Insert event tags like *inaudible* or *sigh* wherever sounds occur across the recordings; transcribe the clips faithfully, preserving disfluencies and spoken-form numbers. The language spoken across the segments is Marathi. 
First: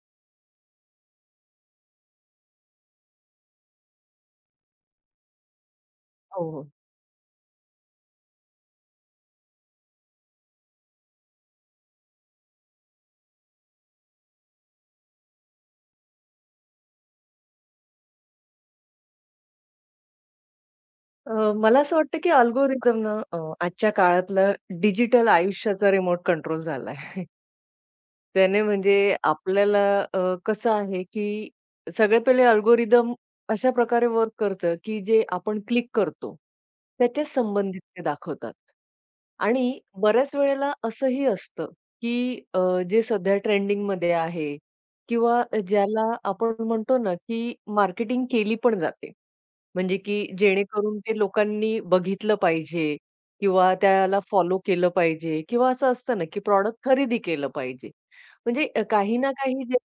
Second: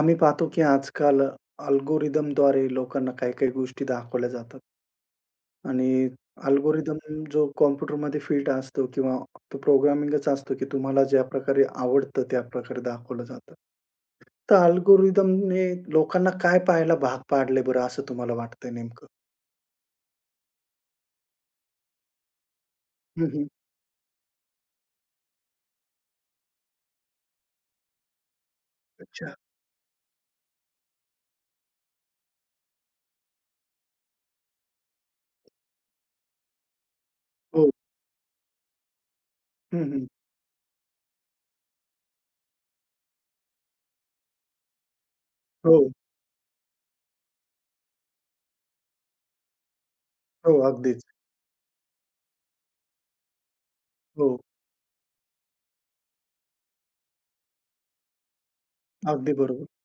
आम्ही पाहतो की आजकाल अल्गोरिदमद्वारे लोकांना काही-काही गोष्टी दाखवल्या जातात आणि हो, हो. अल्गोरिदम जो कॉम्प्युटरमध्ये फिट असतो किंवा तो प्रोग्रामिंगच असतो की तुम्हाला ज्या प्रकारे आवडतं त्या प्रकारे दाखवलं जातं. तर अल्गोरिदमने लोकांना काय पाहायला भाग पाडले बरं असं तुम्हाला वाटतंय नेमकं? अ, मला असं वाटतं की अल्गोरिदम ना हं, अ, हं. आजच्या काळातलं डिजिटल आयुष्याचा रिमोट कंट्रोल झालाय. *laughs* त्याने म्हणजे अच्छा. आपल्याला अ, कसं आहे, की सगळ्यात पहिले अल्गोरिदम अशा प्रकारे वर्क करतं, की जे आपण क्लिक करतो, त्याच्या हो. संबंधित ते दाखवतात. आणि हं, हं. बऱ्याच वेळेला असंही असतं, की अ, जे सध्या ट्रेंडिंग ट्रेंडिंगमध्ये आहे किंवा हो, ज्याला आपण म्हणतो ना, की मार्केटिंग केली पण जाते. म्हणजे की हो. जेणेकरून अगदीच. ते लोकांनी बघितलं पाहिजे किंवा त्याला हो. फॉलो केलं पाहिजे किंवा असं असतं ना, की प्रॉडक्ट खरेदी केलं पाहिजे. म्हणजे अ, काही ना अगदी काही बरोबर. जे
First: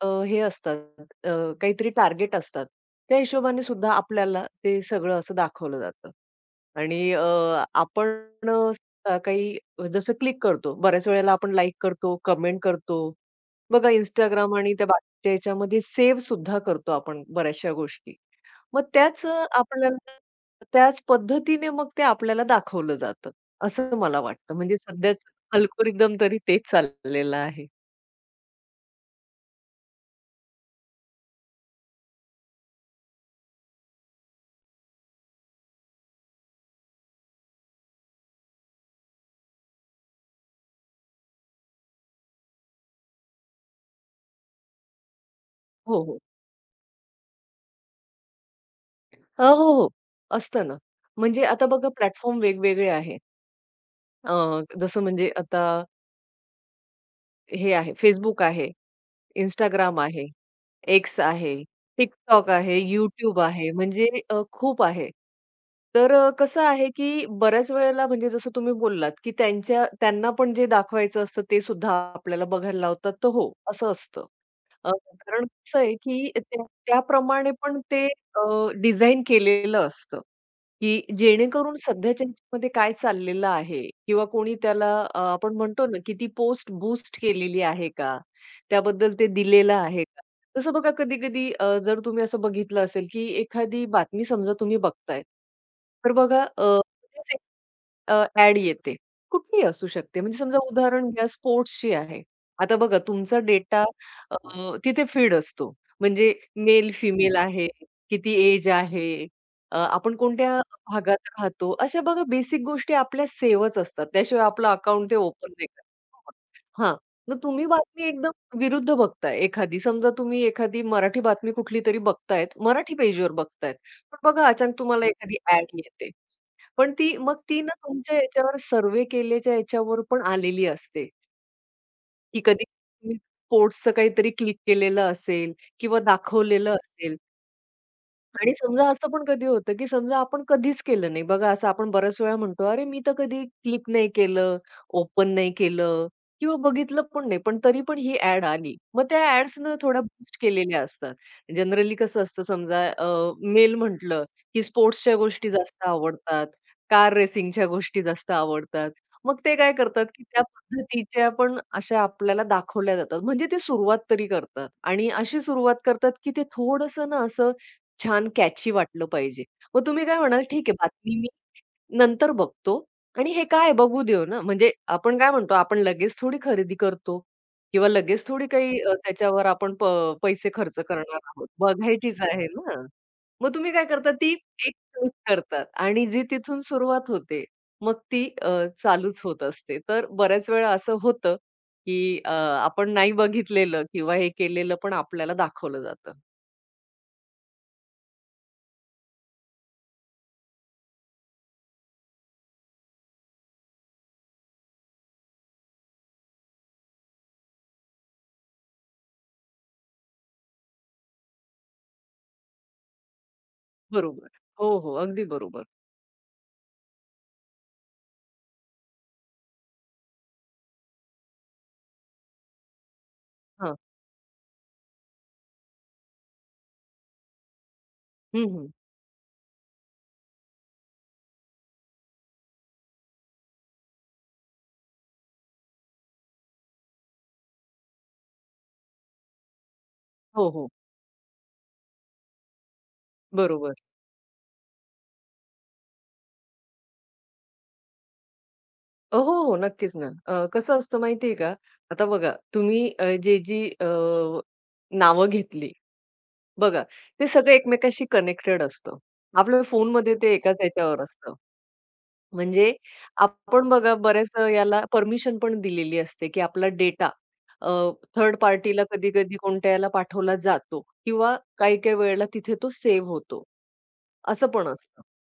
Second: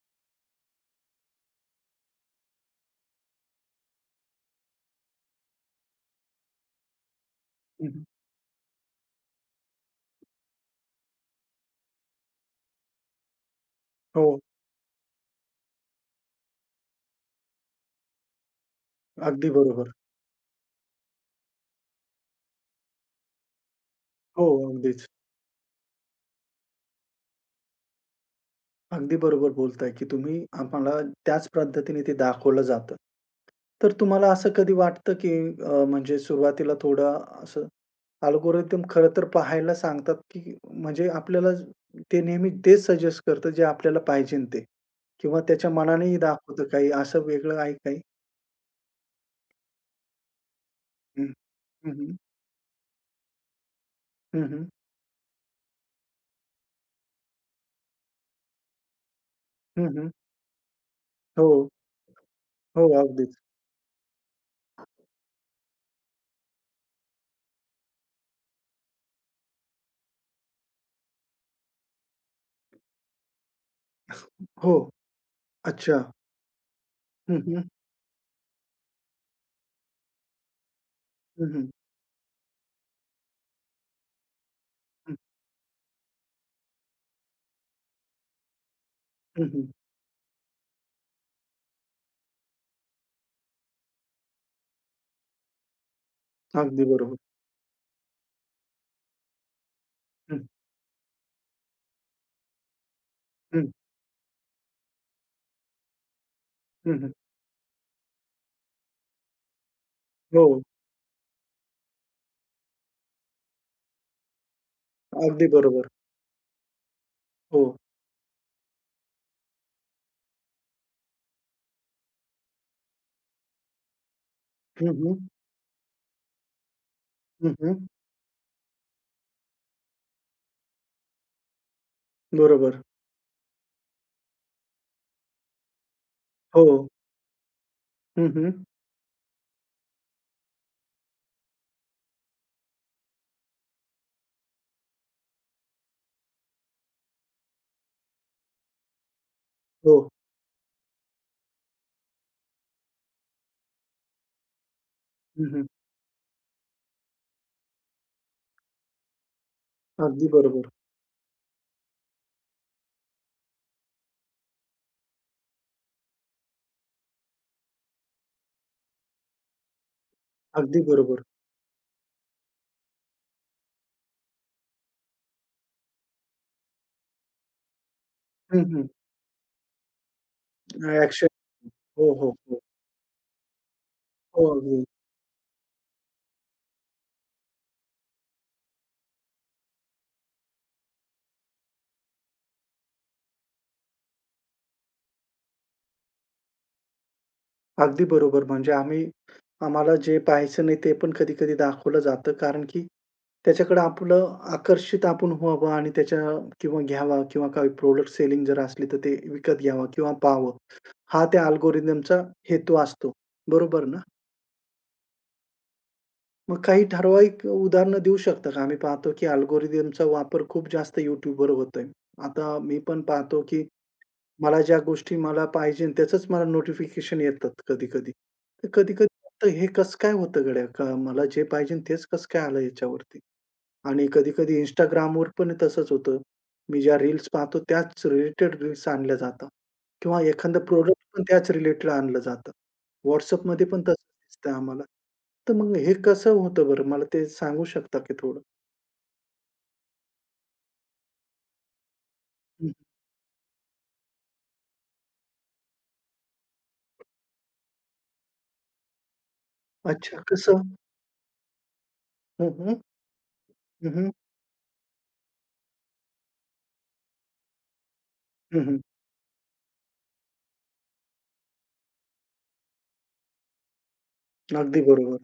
अ, हे असतात अ, काहीतरी टार्गेट असतात. त्या हिशोबाने सुद्धा आपल्याला ते सगळं असं दाखवलं जातं. आणि अ, हं, हं. आपण अ, काही जसं क्लिक करतो. बऱ्याच वेळेला आपण लाइक करतो, कमेंट करतो. बघा हो. इंस्टाग्राम आणि त्या बाकीच्या ह्याच्यामध्ये सेव्ह सुद्धा करतो आपण बऱ्याचशा गोष्टी. मग त्याच अ, अगदी बरोबर. आपल्याला त्याच पद्धतीने मग ते आपल्याला दाखवलं जातं, असं मला हो, वाटतं. म्हणजे अगदीच. सध्याचं अल्गोरिदम तरी तेच चाललेलं आहे. अगदी बरोबर बोलताय, की तुम्ही आम्हाला त्याच पद्धतीने ते दाखवलं जातं. तर तुम्हाला असं कधी वाटतं, की अ, म्हणजे सुरुवातीला थोडं असं अल्गोरिदम खरं तर पाहायला सांगतात, की म्हणजे आपल्याला ते नेहमी तेच सजेस्ट करतं जे आपल्याला पाहिजेन ते किंवा त्याच्या हो, मनानेही हो. दाखवतं काही असं वेगळं आहे काही? अ, हो, हो. असतं ना. हं, म्हणजे आता बघा हं, हं. प्लॅटफॉर्म वेगवेगळे आहे. अ, हं, हं. जसं म्हणजे आता हे आहे Facebook आहे, Instagram आहे. X हो, आहे, TikTok आहे, हो. अगदीच. YouTube आहे, म्हणजे अ, खूप आहे. तर अ, कसं आहे, की बऱ्याच वेळेला म्हणजे जसं तुम्ही बोललात, की त्यांच्या त्यांना पण जे दाखवायचं असतं ते सुद्धा आपल्याला बघायला लावतात. तर हो, असं असतं. हो. अ, कारण कसं आहे, अच्छा. की त्या हं, त्याप्रमाणे हं. पण ते अ, डिझाइन केलेलं असतं, की हं, हं. जेणेकरून सध्याच्या ह्याच्यामध्ये काय चाललेलं आहे किंवा कोणी त्याला हं, अ, आपण म्हणतो ना, की ती पोस्ट बूस्ट केलेली आहे का? त्याबद्दल ते दिलेलं आहे का? तसं बघा कधी-कधी अ, जर तुम्ही असं बघितलं असेल, की एखादी बातमी समजा तुम्ही बघताय. तर बघा अ, अगदी बरोबर. लगेच एक अ, ॲड येते. कुठलीही असू शकते. म्हणजे हं, समजा उदाहरण घ्या स्पोर्ट्सची आहे. आता बघा तुमचा हं. डेटा अ, तिथे फीड असतो. म्हणजे मेल, हं, फिमेल आहे, किती एज आहे, अ, आपण कोणत्या हो. भागात राहतो. अशा बघा बेसिक गोष्टी आपल्या सेव्हच असतात. त्याशिवाय आपलं अकाउंट ते अगदी ओपन नाही करत. बरोबर. हां. मग हो. तुम्ही बातमी एकदम विरुद्ध बघताय एखादी. समजा तुम्ही एखादी मराठी बातमी कुठलीतरी बघतायत, मराठी पेजवर बघतायत. पण बघा अचानक हं, तुम्हाला हं. एखादी ॲड येते. पण ती मग हं, ती ना हं. तुमच्या याच्यावर सर्व्हे केल्याच्या याच्यावर पण आलेली असते, की कधी बरोबर. तुम्ही स्पोर्ट्सचं काहीतरी क्लिक केलेलं असेल किंवा हो. दाखवलेलं असेल. हं, आणि हं. समजा असं पण कधी होतं, की समजा आपण कधीच केलं नाही. बघा असं आपण बऱ्याच वेळा म्हणतो, "अरे, मी तर कधी क्लिक नाही केलं, ओपन नाही केलं किंवा बघितलं पण नाही, पण तरी पण ही ॲड आली." मग त्या ॲड्सनं हो. थोड्या बूस्ट केलेल्या असतात. जनरली कसं असतं समजा मेल म्हटलं, की स्पोर्ट्सच्या हं, गोष्टी हं. जास्त आवडतात, कार रेसिंगच्या गोष्टी जास्त आवडतात. मग ते काय करतात, की अगदी त्या बरोबर. पद्धतीच्या पण अशा आपल्याला दाखवल्या जातात. म्हणजे ते सुरुवात तरी करतात आणि अशी सुरुवात करतात, की ते थोडंसं ना असं छान कॅची वाटलं पाहिजे. मग तुम्ही काय म्हणाल, "ठीक आहे, अगदी बातमी बरोबर. मी नंतर बघतो आणि हे काय बघू देऊ ना." म्हणजे आपण काय म्हणतो, आपण लगेच थोडी खरेदी करतो किंवा लगेच थोडी हं, काही हं. अ, त्याच्यावर आपण प पैसे खर्च करणार ॲक्शन. आहोत. हो, बघायचीच हो, आहे हो. ना. मग तुम्ही काय करता, ती हो, एक अगदी. क्लिक करतात आणि जी तिथून सुरुवात होते, मग ती अ, चालूच होत असते. तर बऱ्याच वेळा असं होतं, की अ, आपण नाही बघितलेलं किंवा हे केलेलं पण आपल्याला दाखवलं जातं. अगदी बरोबर. म्हणजे आम्ही आम्हाला जे पाहायचं नाही ते पण कधी-कधी दाखवलं जातं कारण की त्याच्याकडे आपलं आकर्षित आपण व्हावं आणि त्याच्या किंवा घ्यावा किंवा काही प्रॉडक्ट सेलिंग जर असली तर ते विकत घ्यावा किंवा पाहावं. हा त्या अल्गोरिथमचा हेतू असतो. बरोबर ना? बरोबर. हो, हो. अगदी बरोबर. मग काही ठराविक उदाहरणं देऊ शकता का? आम्ही पाहतो की अल्गोरिदमचा वापर खूप जास्त YouTubeवर होतोय. आता मी पण पाहतो की हां. मला ज्या गोष्टी मला पाहिजेन त्याचंच मला नोटिफिकेशन येतात कधी-कधी. हं, हं. तर कधी-कधी वाटतं हे कसं काय होतं गड्या? का मला जे पाहिजेन तेच कसं काय आलं याच्यावरती? आणि कधी-कधी Instagramवर पण तसंच होतं. मी ज्या रील्स पाहतो त्याच रिलेटेड रील्स आणल्या जातात किंवा हो, एखादं हं. हो. प्रॉडक्ट पण त्याच रिलेटेड आणलं जातं. WhatsAppमध्ये बरोबर. पण हं. तसंच दिसतंय आम्हाला. तर मग हे कसं होतं बरं? मला ते सांगू शकता की थोडं? अ, हो, हो. नक्कीच ना. अ, कसं असतं माहिती आहे का? आता बघा हं, हं. तुम्ही अ, जे जी अ, नावं घेतली बघा, ते सगळं एकमेकांशी कनेक्टेड असतं. आपल्या फोनमध्ये अच्छा ते एकाच कसं? ह्याच्यावर असतं. हं, म्हणजे हं. आपण हं, बघा हं. बऱ्याचदा याला परमिशन पण दिलेली असते, की आपला डेटा अ, थर्ड हं, हं. पार्टीला कधी-कधी कोणत्या याला पाठवला जातो किंवा काही-काही वेळेला तिथे तो सेव्ह होतो. असं पण अगदी असतं. बरोबर.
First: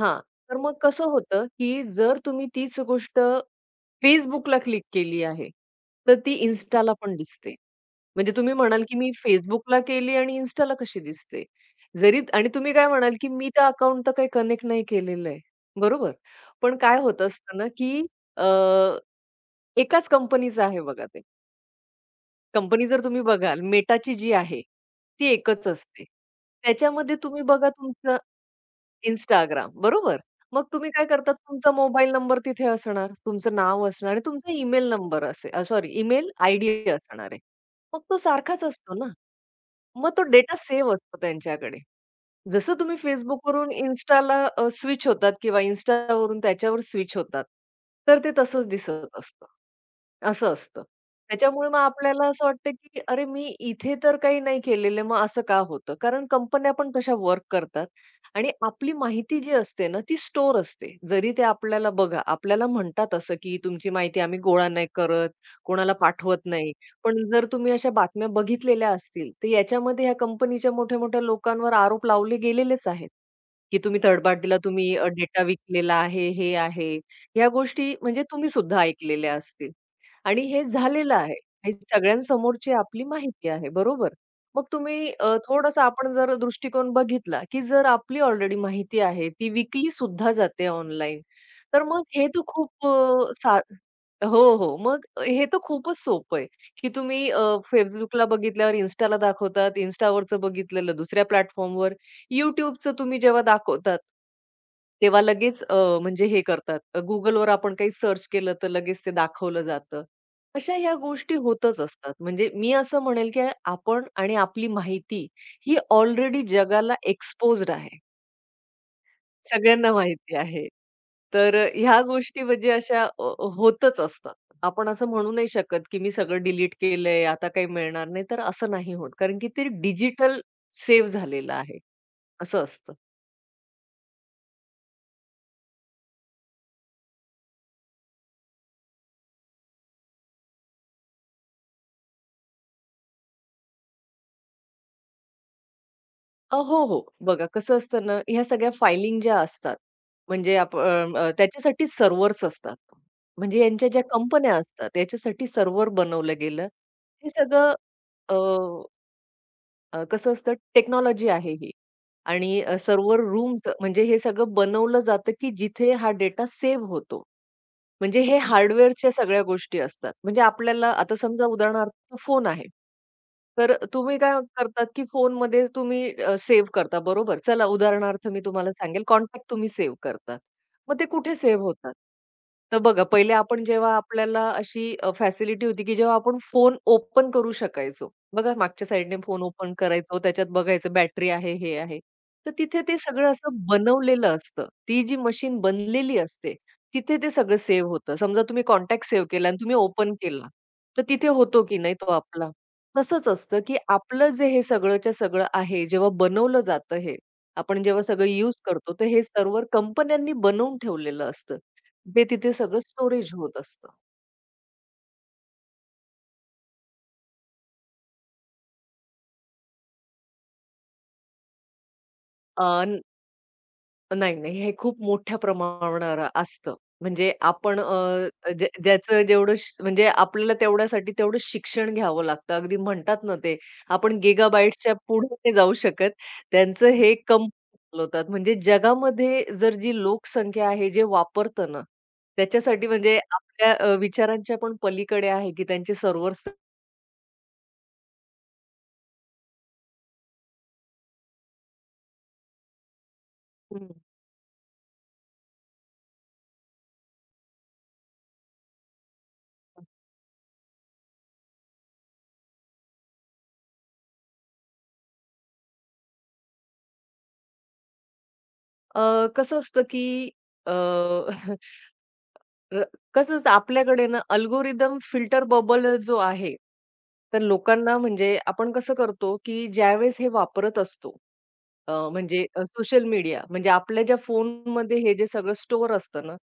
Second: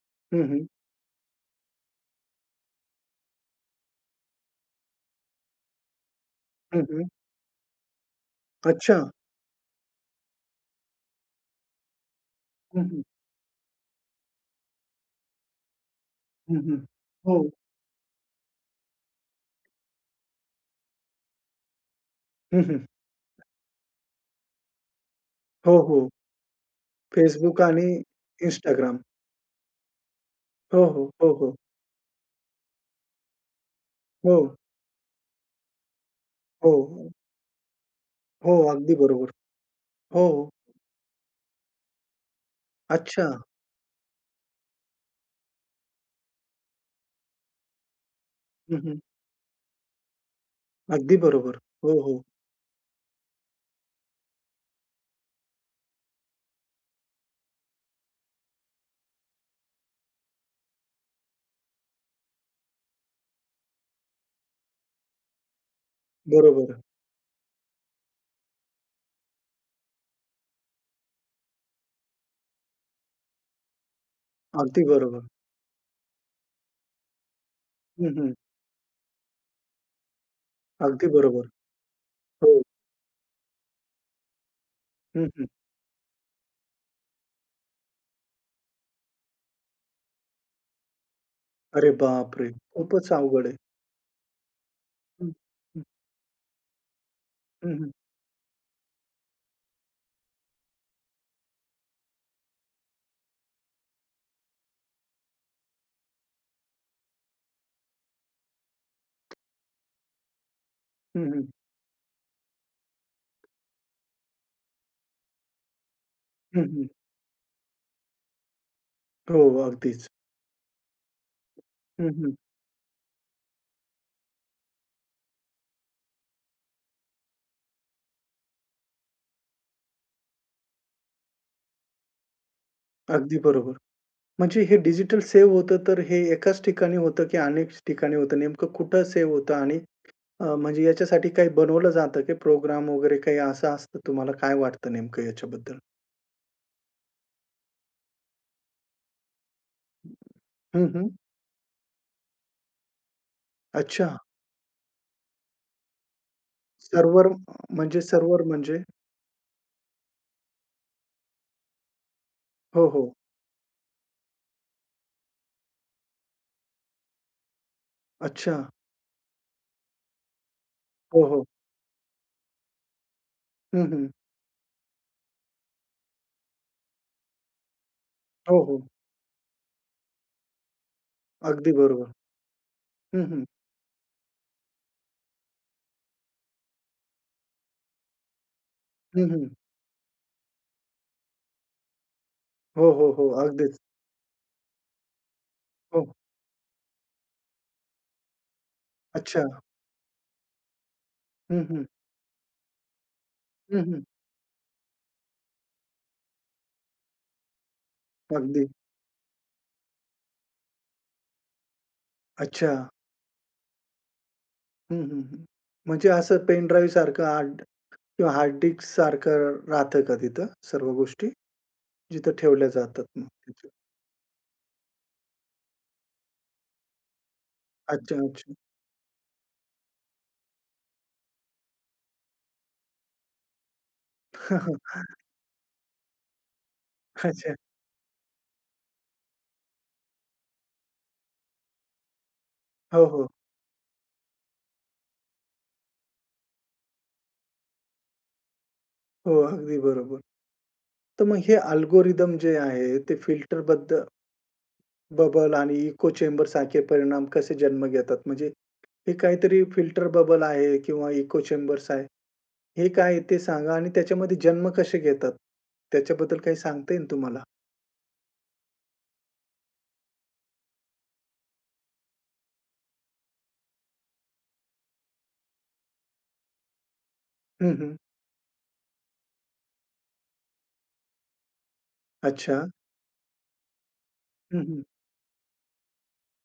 हां, हं, तर हं. मग कसं होतं, की जर तुम्ही तीच गोष्ट Facebookला क्लिक केली आहे, तर ती हं, Instaला हं. पण दिसते. म्हणजे तुम्ही म्हणाल, की अच्छा. मी Facebookला केली आणि Instaला कशी दिसते? जरी आणि तुम्ही हं, काय हं. म्हणाल, की मी त्या अकाउंट तर काही कनेक्ट नाही केलेलं आहे. बरोबर? हं, पण हं. काय होत हो. असतं ना, की अ, एकाच कंपनीचं आहे बघा ते. हं, हं. कंपनी जर तुम्ही बघाल Metaची जी आहे, ती एकच हो, असते. हो. त्याच्यामध्ये तुम्ही Facebook बघा आणि तुमचं Instagram. Instagram बरोबर? मग हो, तुम्ही काय हो. हो, करतात हो. तुमचा मोबाईल नंबर तिथे असणार, तुमचं नाव असणार आणि हो, तुमचा हो. ईमेल नंबर असेल अ, सॉरी ईमेल आयडी हो, असणार आहे. मग तो हो, सारखाच अगदी असतो ना. बरोबर. मग तो हो. डेटा सेव्ह असतो त्यांच्याकडे. जसं तुम्ही अच्छा. Facebookवरून Instaला अ, स्विच होतात किंवा Instaवरून त्याच्यावर स्विच होतात. तर ते तसंच हं, हं. दिसत असतं. असं असतं. अगदी बरोबर. त्याच्यामुळे मग हो, हो. आपल्याला असं वाटतं, की अरे मी इथे तर काही नाही केलेलं, मग असं का होतं? कारण कंपन्या पण कशा वर्क करतात आणि आपली माहिती जी असते ना, ती स्टोअर असते. जरी ते आपल्याला बघा, आपल्याला म्हणतात असं, की तुमची माहिती आम्ही गोळा नाही करत, कोणाला पाठवत नाही. बरोबर. पण जर तुम्ही अशा बातम्या बघितलेल्या असतील, तर याच्यामध्ये ह्या कंपनीच्या मोठ्या-मोठ्या लोकांवर आरोप लावले गेलेलेच आहेत, की तुम्ही थर्ड पार्टीला अगदी तुम्ही अ, बरोबर. डेटा विकलेला आहे, हे आहे. ह्या गोष्टी हं, म्हणजे हं. तुम्ही सुद्धा ऐकलेल्या असतील आणि हे अगदी झालेलं आहे. बरोबर. हे हो. सगळ्यांसमोरची आपली माहिती आहे, बरोबर? मग तुम्ही हं, अ, हं. थोडासा आपण जर दृष्टिकोन बघितला, की जर आपली ऑलरेडी माहिती आहे, ती विकली सुद्धा जाते ऑनलाईन, तर अरे मग हे तर बापरे! खूप खूपच अ, अवघड आहे. सा हो, हो. मग हं, हे तर हं. खूपच सोपं आहे. की तुम्ही अ, हं, हं. Facebookला बघितल्यावर Instaला दाखवतात, Instaवरचं बघितलेलं दुसऱ्या प्लॅटफॉर्मवर, YouTubeचं तुम्ही जेव्हा दाखवतात, तेव्हा लगेच अ, म्हणजे हे करतात, अ, Googleवर आपण काही सर्च केलं तर लगेच ते दाखवलं जातं. अशा ह्या हं, गोष्टी हं. होतच असतात. म्हणजे मी असं म्हणेल की आपण आणि आपली माहिती ही ऑलरेडी हं, हं. जगाला एक्सपोज्ड आहे. हो, सगळ्यांना अगदीच. माहिती आहे. तर अ, ह्या हं, हं. गोष्टी म्हणजे अशा अ, होतच असतात. आपण असं म्हणू नाही शकत, की मी सगळं डिलीट केलंय, आता काही मिळणार नाही, तर असं नाही होत. कारण की ते डिजिटल सेव्ह झालेलं आहे, असं असतं. अगदी बरोबर. म्हणजे हे डिजिटल सेव्ह होतं तर हे एकाच ठिकाणी होतं, की अनेक ठिकाणी होतं? नेमकं कुठं सेव्ह होतं? आणि अ, म्हणजे याच्यासाठी काही बनवलं जातं की प्रोग्राम वगैरे काही असं असतं? तुम्हाला काय वाटतं नेमकं याच्याबद्दल? अ, हो, हो. बघा कसं असतं ना, ह्या सगळ्या फायलिंग ज्या असतात, म्हणजे आप हं, हं. अ, त्याच्यासाठी सर्व्हर्स असतात. म्हणजे यांच्या ज्या अच्छा. कंपन्या असतात, याच्यासाठी सर्व्हर बनवलं गेलं. सर्व्हर. हे सगळं म्हणजे सर्व्हर म्हणजे? अ, कसं असतं टेक्नॉलॉजी आहे ही आणि अ, हो, हो. सर्व्हर रूम म्हणजे हे सगळं बनवलं जातं, की जिथे हा डेटा सेव्ह होतो. म्हणजे हे अच्छा. हार्डवेअरच्या सगळ्या गोष्टी असतात. म्हणजे आपल्याला आता हो, हो. समजा उदाहरणार्थ फोन आहे. तर हं, हं. तुम्ही काय करतात, की फोनमध्ये तुम्ही सेव्ह करता बरोबर. चला उदाहरणार्थ मी हो, तुम्हाला हो. सांगेल कॉन्टॅक्ट तुम्ही सेव्ह करतात. मग ते कुठे सेव्ह अगदी होतात? बरोबर. तर बघा हं, पहिले हं. आपण जेव्हा आपल्याला अशी फॅसिलिटी होती, की जेव्हा आपण फोन ओपन करू शकायचो. बघा मागच्या साइडने हं, फोन हं. ओपन करायचो, त्याच्यात बघायचं बॅटरी आहे, हे आहे. तर तिथे हो, ते हो, हो. सगळं असं अगदीच. बनवलेलं असतं. ती जी मशीन हो. बनलेली असते, तिथे ते सगळं सेव्ह होतं. समजा तुम्ही कॉन्टॅक्ट सेव्ह अच्छा. केला आणि तुम्ही ओपन केला, तर तिथे होतो हं, की हं. नाही तो आपला. तसंच असतं, की हं, हं. आपलं जे हे सगळंच्या सगळं आहे, जेव्हा बनवलं जातं हे, आपण जेव्हा सगळं यूज अगदी. करतो, तर हे सर्व्हर कंपन्यांनी बनवून ठेवलेलं असतं. ते तिथे अच्छा. सगळं स्टोरेज होत असतं. हं, हं, हं. म्हणजे असं पेन ड्राईव्ह सारखं हार्ड किंवा हार्ड डिस्क सारखं राहतं का तिथं सर्व गोष्टी? जिथं ठेवल्या जातात मग तिथं. नाही, नाही. हे खूप मोठ्या प्रमाणावर असतं. म्हणजे आपण अच्छा, अ, अच्छा. ज्या ज्याचं जेवढं श म्हणजे आपल्याला तेवढ्यासाठी तेवढं शिक्षण घ्यावं लागतं. अगदी म्हणतात ना ते, आपण गिगाबाईट्सच्या *laughs* पुढे नाही जाऊ शकत. त्यांचं हे कम अच्छा. चालवतात. म्हणजे जगामध्ये जर जी लोकसंख्या आहे, जे वापरतं ना, त्याच्यासाठी हो, म्हणजे हो. आपल्या अ, विचारांच्या पण पलीकडे आहे की त्यांचे सर्व्हर्स हो, अगदी बरोबर. तर मग हे अल्गोरिदम जे आहे ते फिल्टरबद्द बबल आणि इको चेंबर सारखे परिणाम कसे जन्म घेतात? म्हणजे हे काहीतरी फिल्टर बबल आहे किंवा इको चेंबर्स आहे. हे काय आहे ते सांगा आणि त्याच्यामध्ये जन्म कसे घेतात? त्याच्याबद्दल काही सांगता येईल तुम्हाला? अ, कसं असतं की अ, *laughs* अ, कसं असतं आपल्याकडे ना अल्गोरिदम फिल्टर बबल जो आहे, तर हं, हं. लोकांना म्हणजे आपण कसं करतो, की ज्यावेळेस हे वापरत असतो, अ, म्हणजे अच्छा. अ, सोशल मीडिया म्हणजे आपल्या ज्या हं, हं. फोनमध्ये हे जे सगळं स्टोअर असतं ना,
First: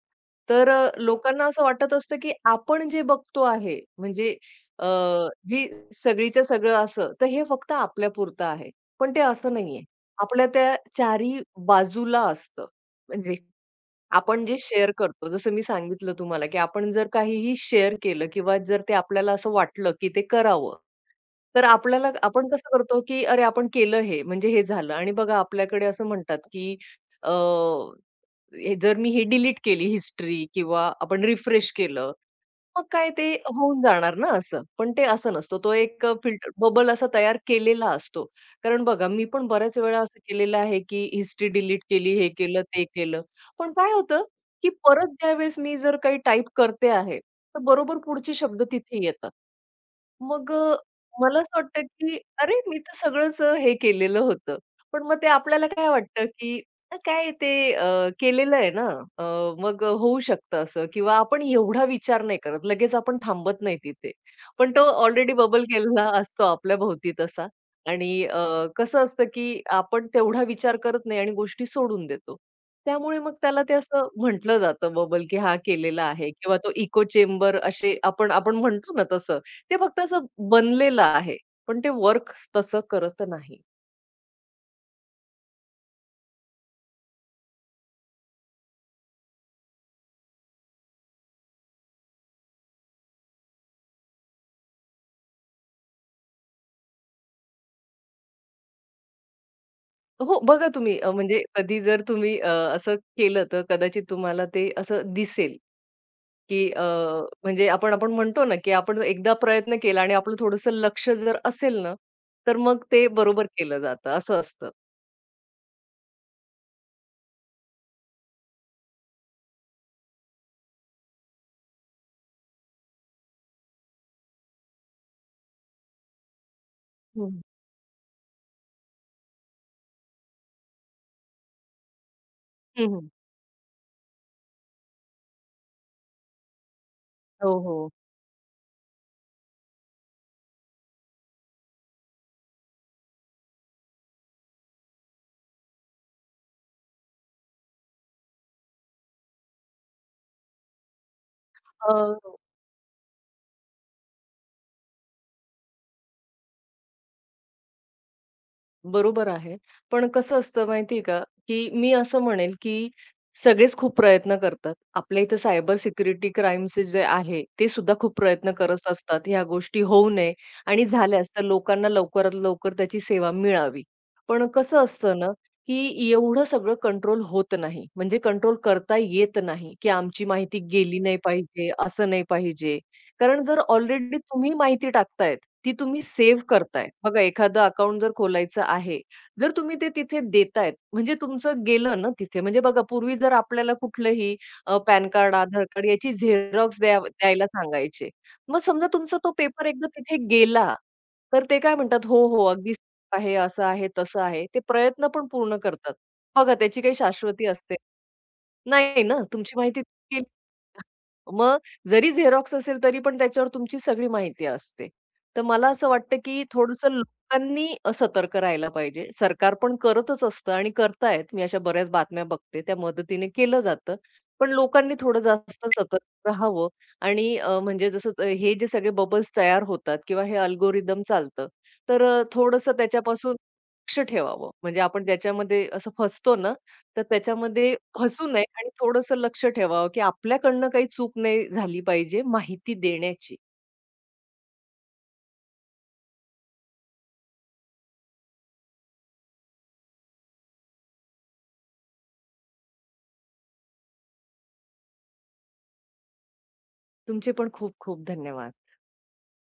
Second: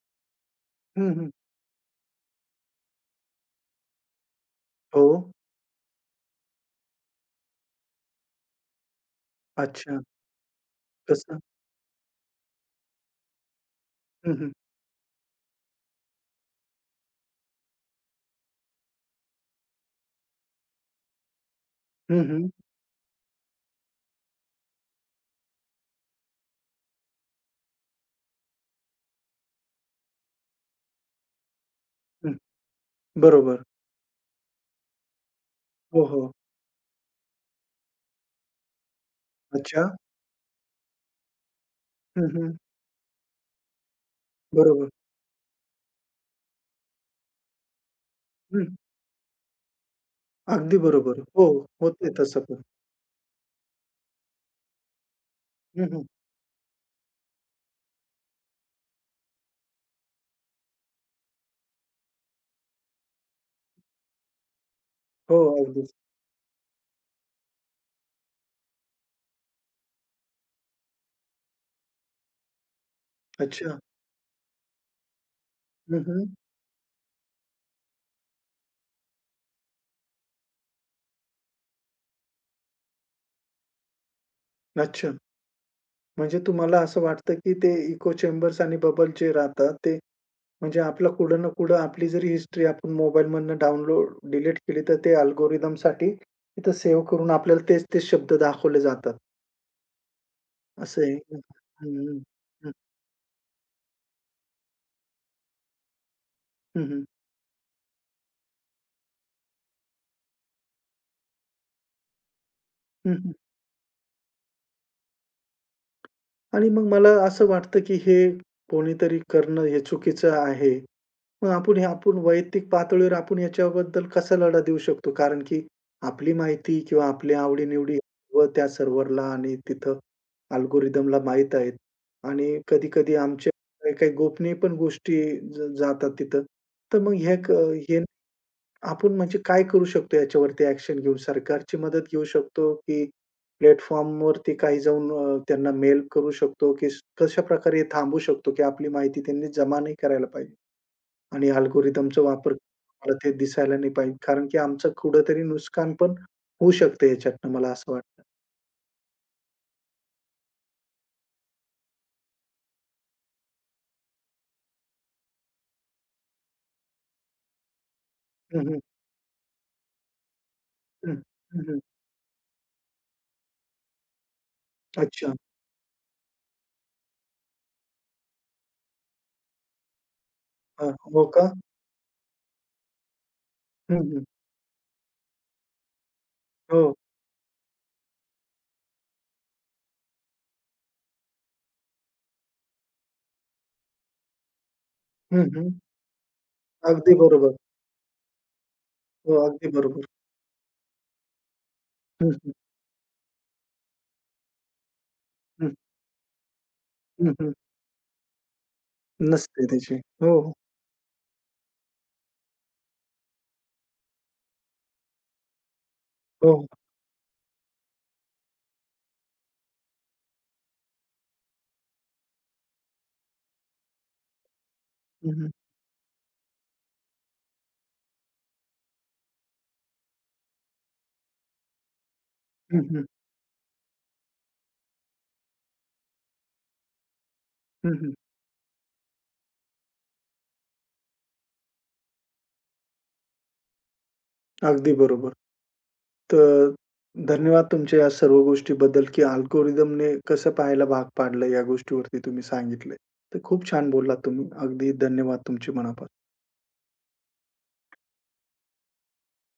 तर अ, हं, हं. लोकांना असं वाटत असतं, की आपण जे बघतो आहे म्हणजे अ, हो. जी सगळीच्या सगळं असं, तर हे फक्त आपल्यापुरतं आहे. पण ते असं नाहीये. अच्छा. आपल्या त्या चारी कसं? बाजूला असतं. म्हणजे हं, आपण हं. जे शेअर करतो, जसं मी सांगितलं तुम्हाला, की आपण जर काहीही शेअर केलं किंवा जर ते आपल्याला असं वाटलं, की ते करावं. तर आपल्याला हं, हं. आपण कसं करतो, की अरे आपण केलं हे, म्हणजे हे झालं आणि बघा आपल्याकडे असं म्हणतात, की अ, हे जर मी ही डिलीट केली हिस्ट्री किंवा आपण रिफ्रेश केलं, हं. मग काय ते बरोबर. होऊन जाणार ना असं. पण ते असं नसतं. तो हो, एक हो. फिल्टर बबल असा तयार केलेला असतो. कारण बघा मी पण बऱ्याच अच्छा. वेळा असं केलेलं आहे, की हिस्ट्री डिलीट केली, हं, हे हं. केलं, ते केलं. पण काय होतं, की बरोबर. परत ज्यावेळेस मी जर काही टाइप करते आहे, तर बरोबर पुढचे शब्द हं. तिथे येतात. मग अ, अगदी बरोबर. मला हो, असं वाटतं, होते की तसं अरे पण. मी तर सगळंच अ, हे केलेलं होतं. पण मग ते आपल्याला हं, काय हं. वाटतं, की अ, काय ते अ, केलेलं आहे ना, अ, मग अ, होऊ शकतं असं किंवा आपण एवढा विचार नाही करत. लगेच आपण थांबत नाही तिथे. पण तो ऑलरेडी हो, बबल अगदीच. केलेला असतो आपल्याभोवती तसा आणि अ, कसं असतं, की आपण तेवढा विचार करत नाही आणि गोष्टी सोडून देतो. त्यामुळे मग त्याला ते अच्छा. असं म्हटलं जातं बबल, की हा हं, केलेला हं. आहे किंवा तो इको चेंबर असे आपण आपण म्हणतो ना तसं. ते फक्त असं बनलेलं आहे, पण ते वर्क तसं करत नाही. अच्छा. म्हणजे तुम्हाला असं वाटतं, की ते इको चेंबर्स आणि बबल जे राहतात ते म्हणजे आपला कुठं ना कुठं आपली जरी हिस्ट्री आपण मोबाईलमधनं डाउनलोड डिलीट केली, तर ते अल्गोरिदमसाठी तिथं सेव्ह करून आपल्याला तेच ते शब्द दाखवले जातात. हो, बघा तुम्ही असं अ, आहे. हं, म्हणजे कधी जर हं. तुम्ही अ, हं, असं केलं तर कदाचित तुम्हाला ते असं दिसेल, की अ, हं, म्हणजे आपण आपण म्हणतो ना, की आपण एकदा प्रयत्न केला आणि आपलं थोडंसं लक्ष जर असेल ना, तर मग ते बरोबर केलं जातं असं असतं. आणि मग मला असं वाटतं, की हे कोणीतरी करणं हे चुकीचं आहे. मग आपण हे आपण वैयक्तिक पातळीवर आपण याच्याबद्दल कसा लढा देऊ शकतो? कारण की आपली माहिती किंवा हं. आपल्या आवडी-निवडी व त्या सर्व्हरला आणि तिथं अल्गोरिदमला माहीत आहेत आणि हं, हं. कधी-कधी आमच्या काही-काही गोपनीय पण गोष्टी ज जातात तिथं. तर मग हे हो, क हो. हे आपण म्हणजे काय करू शकतो याच्यावरती ॲक्शन घेऊन? सरकारची मदत घेऊ शकतो की प्लॅटफॉर्मवरती काही जाऊन अ, त्यांना मेल करू शकतो की कशाप्रकारे थांबवू शकतो की आपली माहिती त्यांनी जमा नाही करायला पाहिजे? आणि अल्गोरिदमचा वापर मला ते दिसायला नाही पाहिजे. कारण की आमचं कुठेतरी नुकसान पण होऊ शकतं याच्यातनं मला असं वाटतं. बरोबर आहे. पण कसं असतं माहिती का, की मी असं म्हणेल, की सगळेच खूप प्रयत्न करतात. आपल्या इथं सायबर सिक्युरिटी क्राईमचे जे आहे, ते सुद्धा खूप प्रयत्न हं, हं. करत असतात, ह्या गोष्टी होऊ नये आणि हं. झाल्यास तर हं, हं. लोकांना लवकरात लवकर त्याची सेवा मिळावी. पण कसं असतं ना, अच्छा. की एवढं सगळं कंट्रोल होत नाही. म्हणजे कंट्रोल करता येत नाही, की आमची माहिती हां. गेली नाही हो का? पाहिजे, असं नाही पाहिजे. कारण जर हं, ऑलरेडी हं. तुम्ही माहिती टाकतायत, ती तुम्ही सेव्ह करताय. हो. बघा एखादं अकाउंट जर खोलायचं आहे, जर तुम्ही ते तिथे देतायत, म्हणजे तुमचं गेलं ना तिथे. म्हणजे बघा पूर्वी जर आपल्याला कुठलंही अ, पॅन कार्ड, हं, आधार हं. कार्ड याची झेरॉक्स द्या अगदी द्यायला बरोबर. सांगायचे. मग समजा तुमचा तो हो, पेपर अगदी एकदा बरोबर. तिथे गेला, तर ते काय म्हणतात, "हो, हं, हो, हं. अगदी आहे, असं आहे, तसं आहे." ते प्रयत्न पण पूर्ण हं. करतात. बघा त्याची काही हं, शाश्वती हं. असते. नाही ना, तुमची नसते माहिती त्याची. गेली. हो, हो. मग जरी झेरॉक्स असेल तरी पण त्याच्यावर तुमची सगळी माहिती असते. तर मला असं वाटतं, की हो. थोडंसं लोकांनी अ, सतर्क राहायला पाहिजे. सरकार पण करतच असतं आणि करतायत. मी अशा बऱ्याच बातम्या बघते. त्या मदतीने केलं जातं. पण लोकांनी थोडं हं, हं. जास्त सतर्क राहावं आणि अ, म्हणजे जसं अ, हे जे सगळे बबल्स तयार होतात किंवा हे अल्गोरिदम चालतं, तर अ, थोडंसं हं, हं. त्याच्यापासून लक्ष ठेवावं. म्हणजे आपण त्याच्यामध्ये असं फसतो ना, तर त्याच्यामध्ये हं, हं. फसू नये आणि थोडंसं लक्ष ठेवावं, की आपल्याकडनं काही चूक नाही झाली पाहिजे माहिती देण्याची. अगदी बरोबर. तर धन्यवाद तुमच्या या सर्व गोष्टीबद्दल, की अल्गोरिदमने कसं पाहायला भाग पाडलं या गोष्टीवरती तुम्ही सांगितलंय. तर खूप छान बोललात तुम्ही. अगदी धन्यवाद तुमचे मनापासून. तुमचे पण खूप खूप धन्यवाद.